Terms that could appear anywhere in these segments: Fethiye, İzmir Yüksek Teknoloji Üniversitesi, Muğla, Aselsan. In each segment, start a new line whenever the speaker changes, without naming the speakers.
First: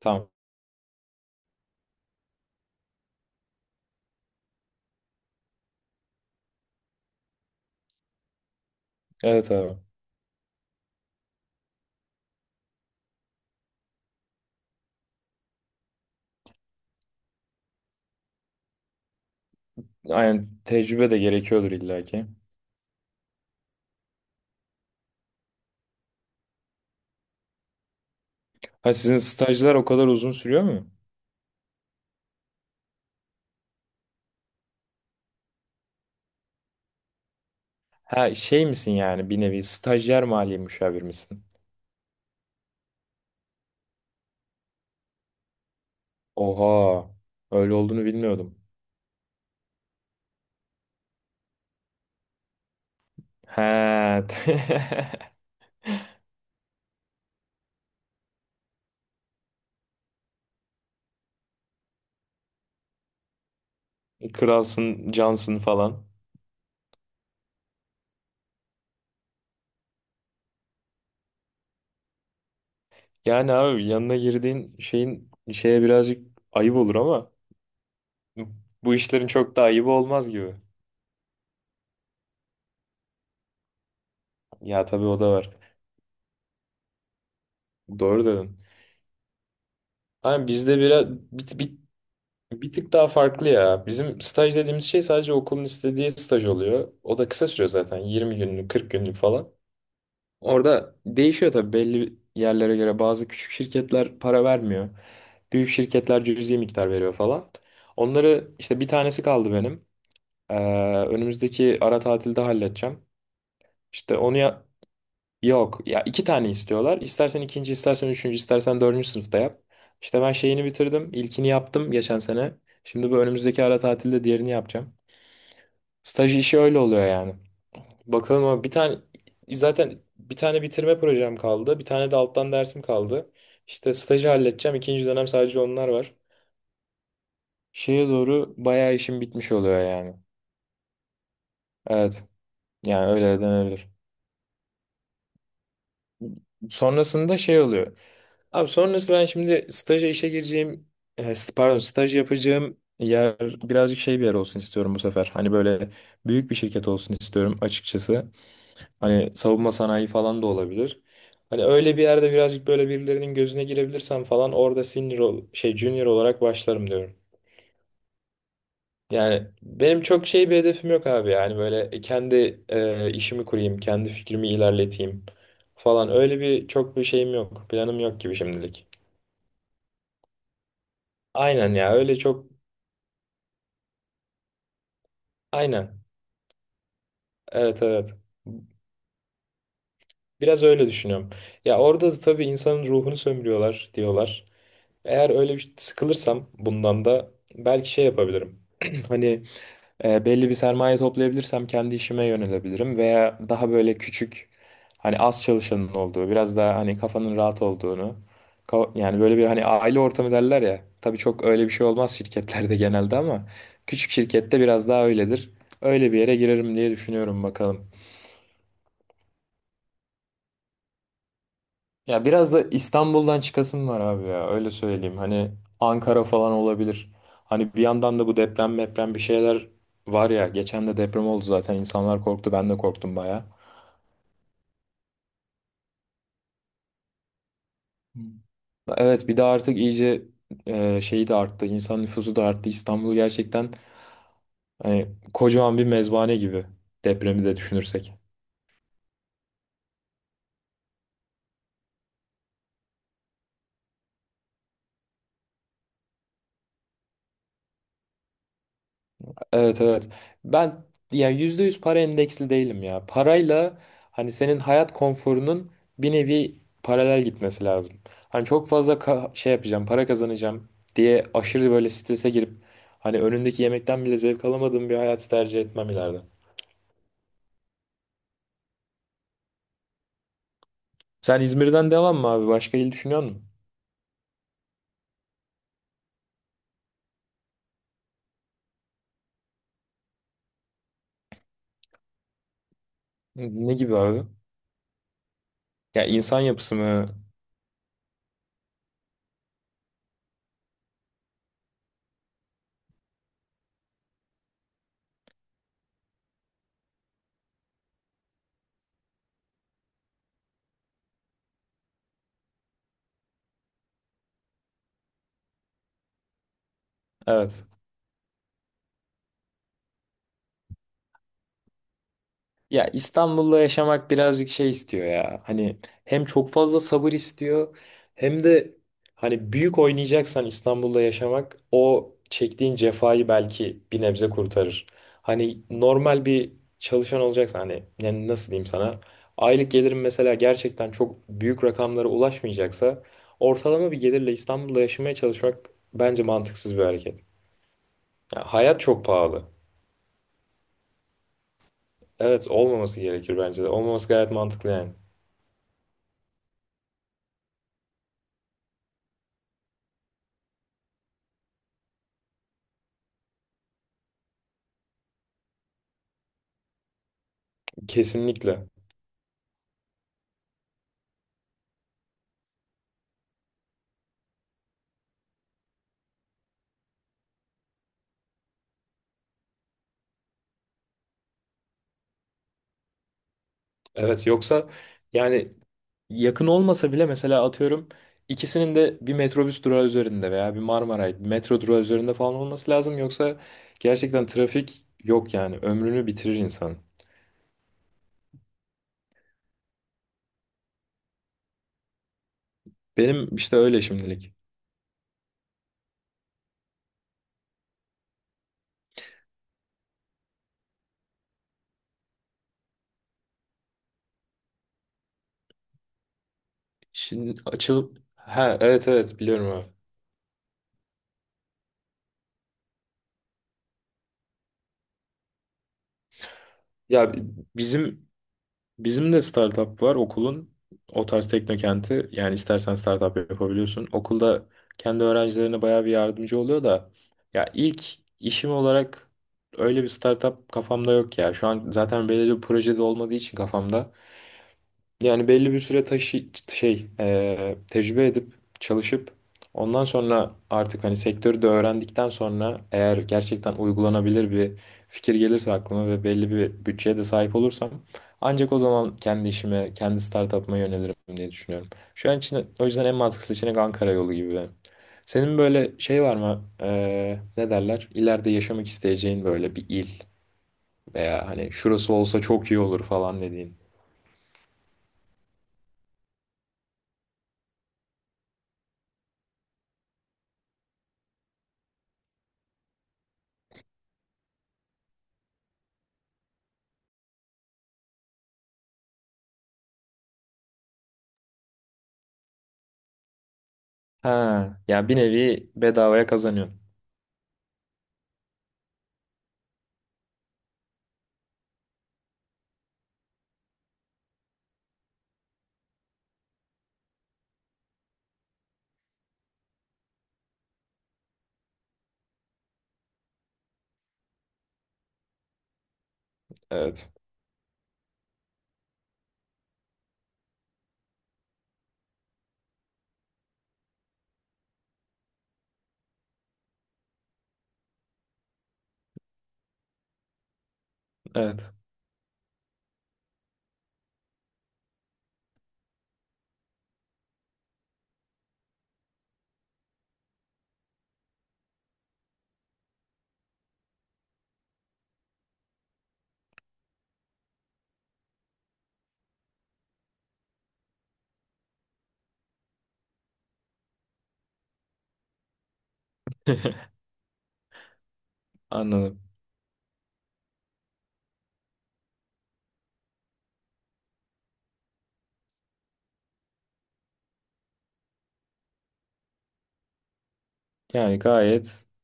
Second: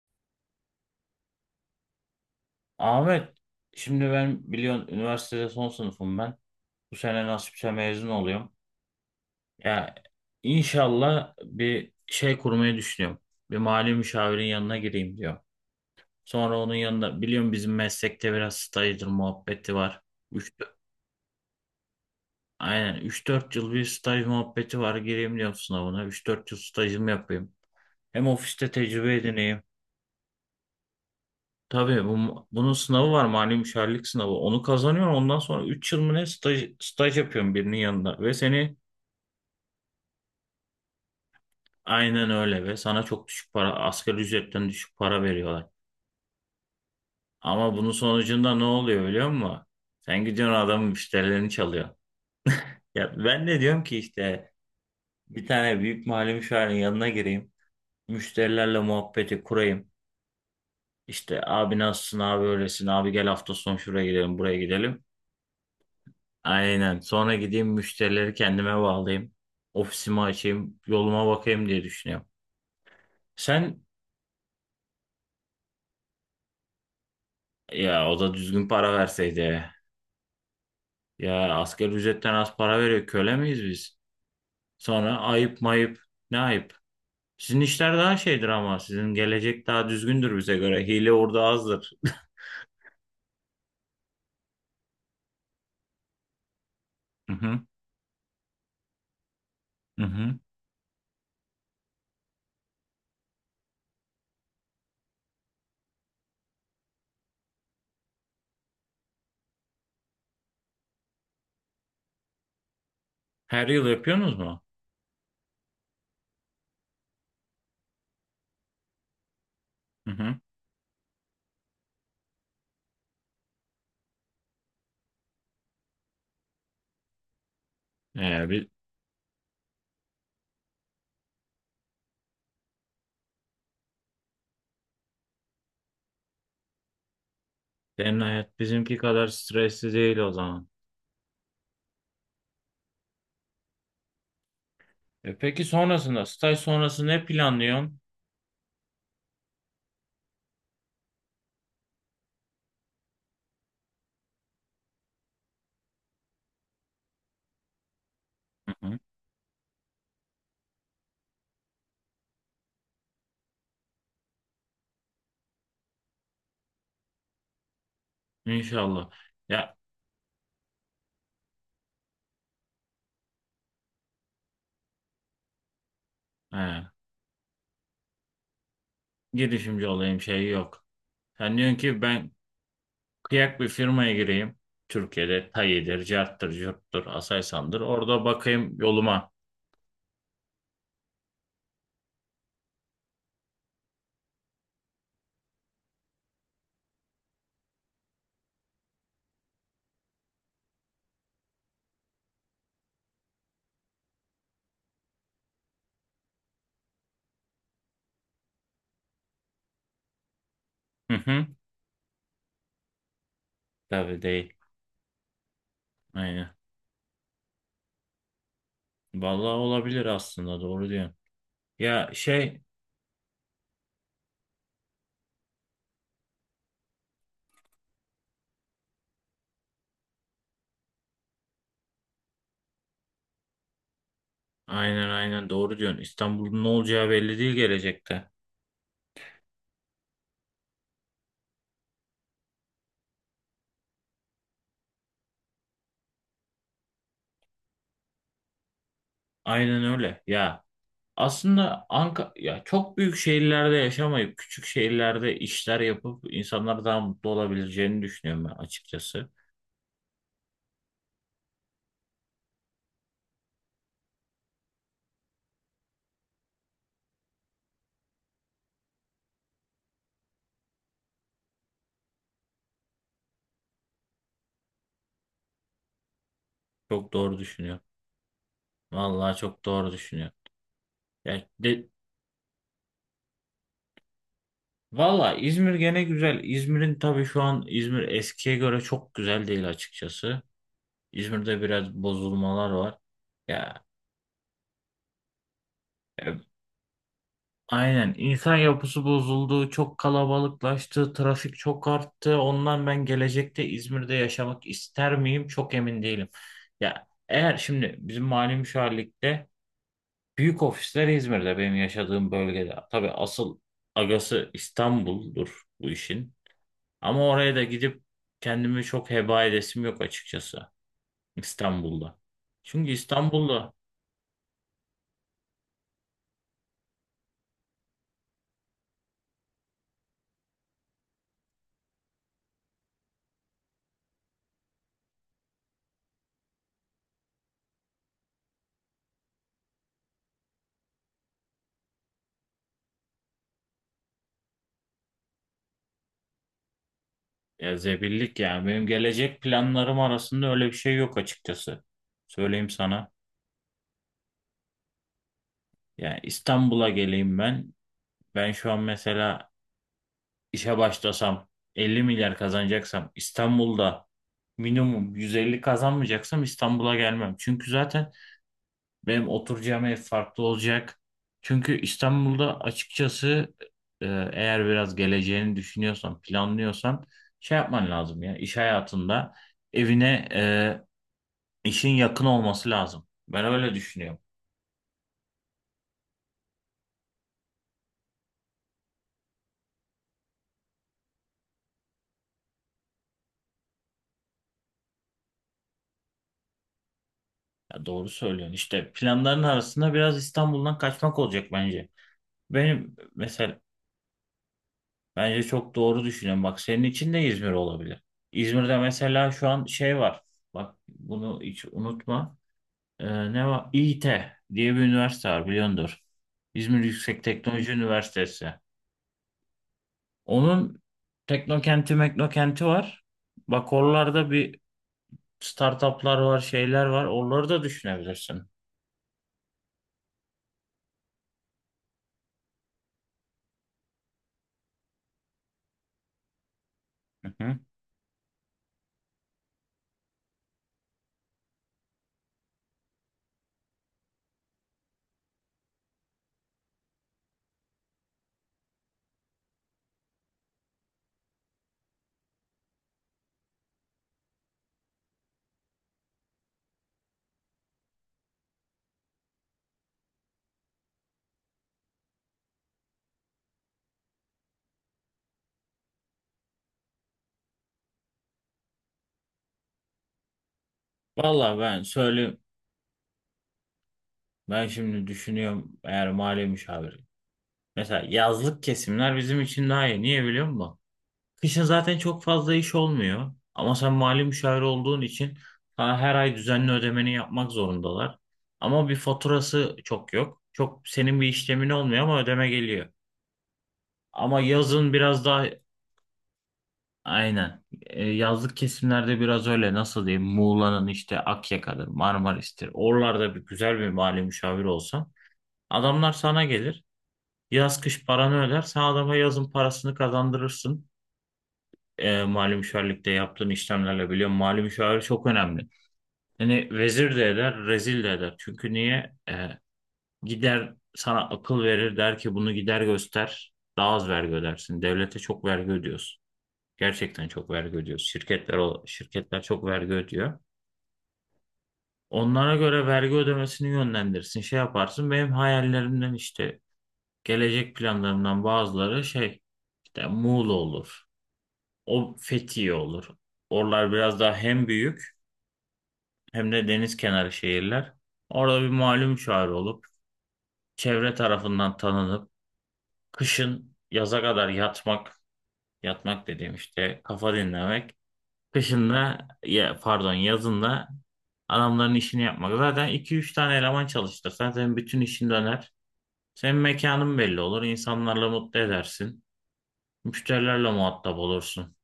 Tamam.
Ahmet, şimdi ben biliyorsun üniversitede son sınıfım ben. Bu sene nasipse mezun oluyorum.
Evet abi.
Ya, inşallah bir şey kurmayı düşünüyorum. Bir mali müşavirin yanına gireyim diyor. Sonra onun yanında biliyorum bizim meslekte biraz stajdır muhabbeti var.
Aynen,
3
tecrübe de gerekiyordur illaki.
Aynen, üç dört yıl bir staj muhabbeti var. Gireyim diyorum sınavına. Üç dört yıl stajımı yapayım. Hem ofiste
Ha,
tecrübe
sizin
edineyim.
stajlar o kadar uzun sürüyor mu?
Tabii bunun sınavı var, mali müşavirlik sınavı. Onu kazanıyorsun, ondan sonra 3 yıl mı ne staj yapıyorsun birinin yanında. Ve
Ha, şey
seni
misin, yani bir nevi stajyer maliye müşavir misin?
Aynen öyle, ve sana çok düşük para, asgari ücretten düşük para veriyorlar.
Oha. Öyle
Ama bunun
olduğunu
sonucunda
bilmiyordum.
ne oluyor biliyor musun? Sen gidiyorsun adamın müşterilerini çalıyor. Ya ben de diyorum ki
He.
işte bir tane büyük mali müşavirin yanına gireyim. Müşterilerle muhabbeti kurayım. İşte abi nasılsın abi öylesin abi gel hafta sonu şuraya gidelim buraya gidelim.
Kralsın, cansın falan.
Aynen. Sonra gideyim müşterileri kendime bağlayayım. Ofisimi açayım, yoluma bakayım diye düşünüyorum.
Yani
Sen
abi, yanına girdiğin şeyin şeye birazcık ayıp olur ama
Ya, o da düzgün para
bu işlerin çok da
verseydi.
ayıbı olmaz gibi.
Ya, asgari ücretten az para veriyor. Köle miyiz biz?
Ya tabii, o
Sonra
da var.
ayıp mayıp. Ne ayıp? Sizin işler daha
Doğru
şeydir
dedin.
ama sizin gelecek daha düzgündür
Ama
bize
bizde
göre.
biraz
Hile orada
bir, bir
azdır.
Bir tık daha farklı ya. Bizim staj dediğimiz şey sadece okulun istediği staj oluyor. O da
Hı
kısa
hı,
sürüyor zaten. 20 günlük, 40 günlük falan.
hı hı.
Orada değişiyor tabii belli yerlere göre. Bazı küçük şirketler para vermiyor. Büyük şirketler cüzi miktar veriyor falan. Onları işte, bir tanesi kaldı benim. Ee, Önümüzdeki ara tatilde halledeceğim.
Her yıl
İşte onu
yapıyorsunuz mu?
ya- Yok ya, iki tane istiyorlar. İstersen ikinci, istersen üçüncü, istersen dördüncü sınıfta yap.
Hı
İşte ben
hı.
şeyini bitirdim. İlkini yaptım geçen sene. Şimdi bu önümüzdeki ara tatilde diğerini yapacağım. Staj işi öyle oluyor yani. Bakalım,
Ee,
ama
bi-
bir tane, zaten bir tane bitirme projem kaldı. Bir tane de alttan dersim kaldı. İşte stajı halledeceğim. İkinci dönem sadece onlar var. Şeye
Senin
doğru
hayat
bayağı
bizimki
işim
kadar
bitmiş oluyor
stresli
yani.
değil o zaman.
Evet. Yani öyle denebilir.
E peki, sonrasında, staj sonrası ne
Sonrasında şey oluyor.
planlıyorsun?
Abi sonrasında ben şimdi staja işe gireceğim, pardon, staj yapacağım yer birazcık şey bir yer olsun istiyorum bu sefer. Hani böyle büyük bir şirket olsun istiyorum açıkçası.
Hı hı.
Hani savunma sanayi falan da olabilir. Hani öyle bir yerde birazcık böyle birilerinin gözüne girebilirsem falan, orada şey, junior olarak başlarım diyorum.
İnşallah.
Yani
Ya,
benim çok şey bir hedefim yok abi, yani böyle kendi, işimi kurayım, kendi fikrimi ilerleteyim falan, öyle bir
he,
çok bir şeyim yok, planım yok gibi şimdilik.
girişimci olayım şeyi yok. Sen
Aynen
diyorsun
ya,
ki
öyle
ben
çok.
kıyak bir firmaya gireyim. Türkiye'de
Aynen.
Tayi'dir, Cart'tır, Curt'tur, Aselsan'dır.
Evet, evet.
Orada bakayım yoluma.
Biraz öyle düşünüyorum. Ya orada da tabii insanın ruhunu sömürüyorlar diyorlar. Eğer öyle bir sıkılırsam bundan da belki şey yapabilirim. Hani belli bir sermaye toplayabilirsem kendi işime yönelebilirim, veya daha böyle küçük, hani az çalışanın olduğu, biraz daha hani kafanın rahat olduğunu, yani böyle bir, hani aile ortamı derler ya,
Hı
tabii çok
hı.
öyle bir şey olmaz şirketlerde genelde, ama küçük
Tabii değil.
şirkette biraz daha öyledir. Öyle bir yere
Aynen.
girerim diye düşünüyorum, bakalım.
Vallahi olabilir, aslında doğru diyorsun. Ya
Ya biraz
şey
da İstanbul'dan çıkasım var abi, ya öyle söyleyeyim. Hani Ankara falan olabilir. Hani bir yandan da bu deprem meprem bir şeyler var ya. Geçen de deprem oldu zaten, insanlar korktu, ben de korktum baya.
aynen, aynen, doğru diyorsun. İstanbul'un ne olacağı belli değil
Hı.
gelecekte.
Evet, bir de artık iyice, şeyi de arttı. İnsan nüfusu da arttı. İstanbul gerçekten hani kocaman bir mezbahane gibi, depremi de düşünürsek.
Aynen öyle. Ya, aslında Ankara ya çok büyük şehirlerde yaşamayıp küçük şehirlerde işler yapıp insanlar daha mutlu olabileceğini düşünüyorum ben açıkçası.
Evet, evet. Ben yani yüzde yüz para endeksli değilim ya. Parayla hani senin hayat konforunun bir nevi paralel gitmesi lazım. Hani çok fazla şey yapacağım, para kazanacağım diye aşırı böyle strese girip, hani önündeki yemekten bile zevk alamadığım bir hayatı tercih etmem ileride.
Çok doğru düşünüyor. Vallahi çok doğru düşünüyor.
Sen
Ya de,
İzmir'den devam mı abi? Başka il düşünüyor musun?
Vallahi İzmir gene güzel. İzmir'in tabii şu an İzmir eskiye göre çok güzel değil açıkçası. İzmir'de biraz bozulmalar var.
Ne
Ya,
gibi abi? Ya, insan yapısı mı?
aynen. İnsan yapısı bozuldu, çok kalabalıklaştı, trafik çok arttı. Ondan ben gelecekte İzmir'de yaşamak ister miyim? Çok emin değilim. Ya, eğer şimdi bizim mali müşavirlikte büyük ofisler İzmir'de, benim yaşadığım bölgede. Tabii asıl agası İstanbul'dur bu işin. Ama oraya da
Evet.
gidip kendimi çok heba edesim yok açıkçası İstanbul'da.
Ya
Çünkü
İstanbul'da
İstanbul'da
yaşamak birazcık şey istiyor ya. Hani hem çok fazla sabır istiyor, hem de hani büyük oynayacaksan İstanbul'da yaşamak o çektiğin cefayı belki bir nebze kurtarır. Hani normal bir çalışan olacaksan, hani yani nasıl diyeyim sana? Aylık gelirim mesela gerçekten çok büyük rakamlara ulaşmayacaksa, ortalama bir gelirle İstanbul'da yaşamaya çalışmak bence mantıksız bir hareket.
Ya, zebillik
Ya
yani
hayat
benim
çok
gelecek
pahalı.
planlarım arasında öyle bir şey yok açıkçası.
Evet,
Söyleyeyim
olmaması
sana.
gerekir bence de. Olmaması gayet mantıklı yani.
Yani İstanbul'a geleyim ben. Ben şu an mesela işe başlasam 50 milyar kazanacaksam İstanbul'da, minimum 150 kazanmayacaksam İstanbul'a gelmem. Çünkü zaten
Kesinlikle.
benim oturacağım ev farklı olacak. Çünkü İstanbul'da açıkçası, e, eğer biraz geleceğini düşünüyorsan, planlıyorsan, şey yapman lazım ya iş hayatında, evine İşin yakın olması lazım. Ben öyle düşünüyorum.
Evet, yoksa yani, yakın olmasa bile mesela atıyorum, ikisinin de bir metrobüs durağı üzerinde veya bir Marmaray, bir metro durağı üzerinde falan olması lazım. Yoksa gerçekten trafik yok, yani ömrünü bitirir insan.
Ya, doğru söylüyorsun. İşte planların arasında biraz İstanbul'dan kaçmak olacak bence. Benim
Benim işte
mesela
öyle şimdilik.
Bence çok doğru düşünüyorum. Bak, senin için de İzmir olabilir. İzmir'de mesela şu an şey var. Bak, bunu hiç unutma. Ee, Ne var? İİT diye bir üniversite var, biliyordur. İzmir Yüksek
Şimdi
Teknoloji
açılıp
Üniversitesi.
ha, evet evet, biliyorum abi.
Onun teknokenti meknokenti var. Bak, oralarda bir startuplar var, şeyler var.
Ya
Oraları da
bizim
düşünebilirsin.
bizim de startup var okulun. O tarz teknokenti, yani istersen startup yapabiliyorsun. Okulda kendi öğrencilerine bayağı bir yardımcı oluyor da,
Hı
ya
hı.
ilk işim olarak öyle bir startup kafamda yok ya. Şu an zaten belirli bir projede olmadığı için kafamda, yani belli bir süre taşı şey, tecrübe edip, çalışıp, ondan sonra artık hani sektörü de öğrendikten sonra, eğer gerçekten uygulanabilir bir fikir gelirse aklıma ve belli bir bütçeye de sahip olursam, ancak o zaman kendi işime, kendi startup'ıma yönelirim diye düşünüyorum. Şu an için o yüzden en mantıklı seçenek Ankara yolu gibi benim. Senin böyle şey var mı? E, ne derler? İleride yaşamak isteyeceğin böyle bir il, veya hani
Valla, ben
şurası olsa
söyleyeyim.
çok iyi olur falan dediğin.
Ben şimdi düşünüyorum, eğer mali müşavir. Mesela yazlık kesimler bizim için daha iyi. Niye biliyor musun? Kışın zaten çok fazla iş olmuyor. Ama sen mali müşavir olduğun için sana her ay düzenli ödemeni yapmak zorundalar. Ama bir faturası çok yok. Çok senin bir işlemin olmuyor ama ödeme geliyor. Ama
Ha, ya
yazın
bir
biraz daha
nevi bedavaya kazanıyorsun.
aynen. Yazlık kesimlerde biraz öyle, nasıl diyeyim? Muğla'nın işte Akyaka'dır, Marmaris'tir. Oralarda bir güzel bir mali müşavir olsa, adamlar sana gelir. Yaz kış paranı öder. Sen adama yazın parasını kazandırırsın. Mali müşavirlikte yaptığın işlemlerle biliyorum. Mali müşavir çok önemli. Yani
Evet.
vezir de eder, rezil de eder. Çünkü niye? Gider sana akıl verir, der ki bunu gider göster. Daha az vergi ödersin. Devlete çok vergi ödüyorsun. Gerçekten çok vergi ödüyorsun. Şirketler çok vergi ödüyor.
Evet.
Onlara göre vergi ödemesini yönlendirsin. Şey yaparsın. Benim hayallerimden, işte gelecek planlarımdan bazıları, şey işte Muğla olur. O Fethiye olur. Oralar biraz daha hem büyük hem de deniz kenarı şehirler. Orada bir malum çağrı olup, çevre tarafından tanınıp, kışın yaza kadar yatmak, yatmak dediğim işte kafa dinlemek. Kışın
Anladım.
da ya, pardon, yazın da adamların işini yapmak. Zaten iki üç tane eleman çalıştırsan senin bütün işin döner. Senin mekanın belli olur. insanlarla mutlu edersin. Müşterilerle
Yani
muhatap
gayet,
olursun.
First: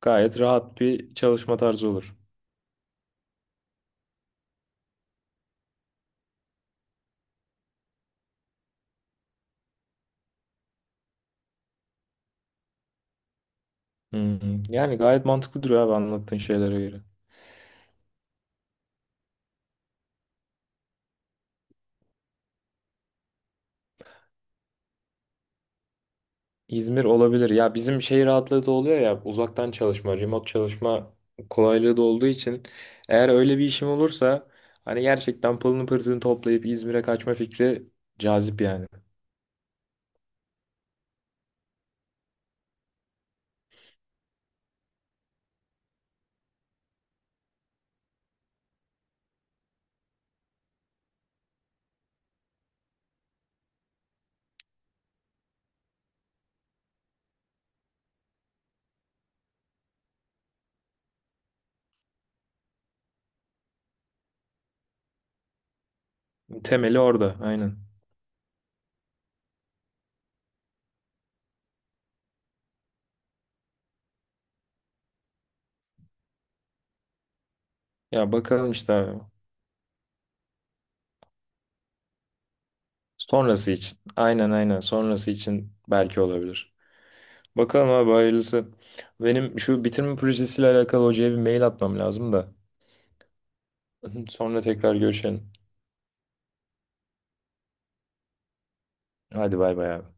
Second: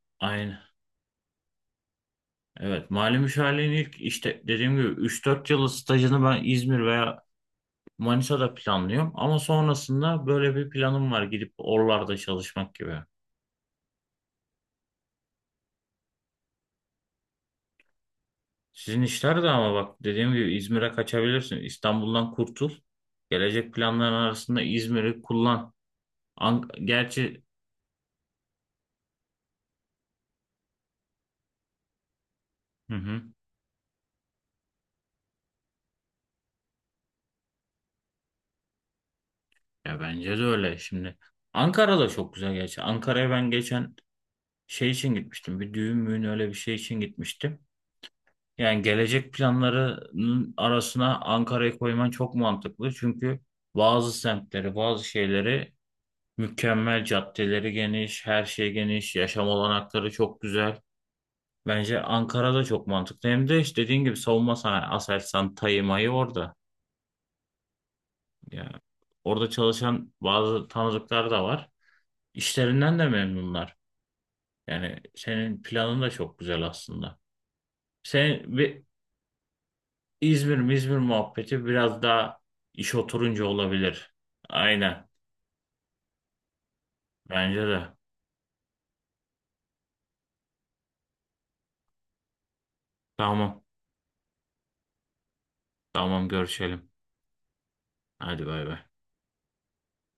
gayet
Aynen.
rahat bir çalışma tarzı olur.
Evet. Mali müşavirliğin ilk, işte dediğim gibi, üç dört yıllık stajını ben İzmir veya Manisa'da planlıyorum. Ama sonrasında böyle bir planım var, gidip oralarda çalışmak gibi.
Hı hı. Yani gayet mantıklı duruyor abi, anlattığın şeylere göre.
Sizin işler de ama bak, dediğim gibi, İzmir'e kaçabilirsin. İstanbul'dan kurtul. Gelecek planların arasında İzmir'i kullan.
İzmir
Gerçi.
olabilir. Ya bizim şey rahatlığı da oluyor ya, uzaktan çalışma, remote çalışma kolaylığı da olduğu için,
Hı hı.
eğer öyle bir işim olursa hani gerçekten pılını pırtını toplayıp İzmir'e kaçma fikri cazip yani.
Ya, bence de öyle şimdi. Ankara da çok güzel gerçi. Ankara'ya ben geçen şey için gitmiştim. Bir düğün müğün öyle bir şey için gitmiştim. Yani gelecek planlarının arasına Ankara'yı koyman çok mantıklı. Çünkü bazı semtleri, bazı şeyleri mükemmel, caddeleri geniş, her şey geniş, yaşam olanakları çok güzel. Bence Ankara da çok mantıklı. Hem de işte dediğin gibi savunma sanayi, Aselsan, Tayyip Mayı orada.
Temeli orada, aynen.
Yani orada çalışan bazı tanıdıklar da var. İşlerinden de memnunlar. Yani senin planın da çok güzel aslında.
Ya
Sen
bakalım işte abi.
İzmir mi İzmir muhabbeti biraz daha iş oturunca
Sonrası için.
olabilir.
Aynen, aynen.
Aynen.
Sonrası için belki olabilir.
Bence de.
Bakalım abi, hayırlısı. Benim şu bitirme projesiyle alakalı hocaya bir mail atmam lazım da.
Tamam.
Sonra tekrar görüşelim.
Tamam, görüşelim. Hadi bay bay.
Hadi bay bay abi.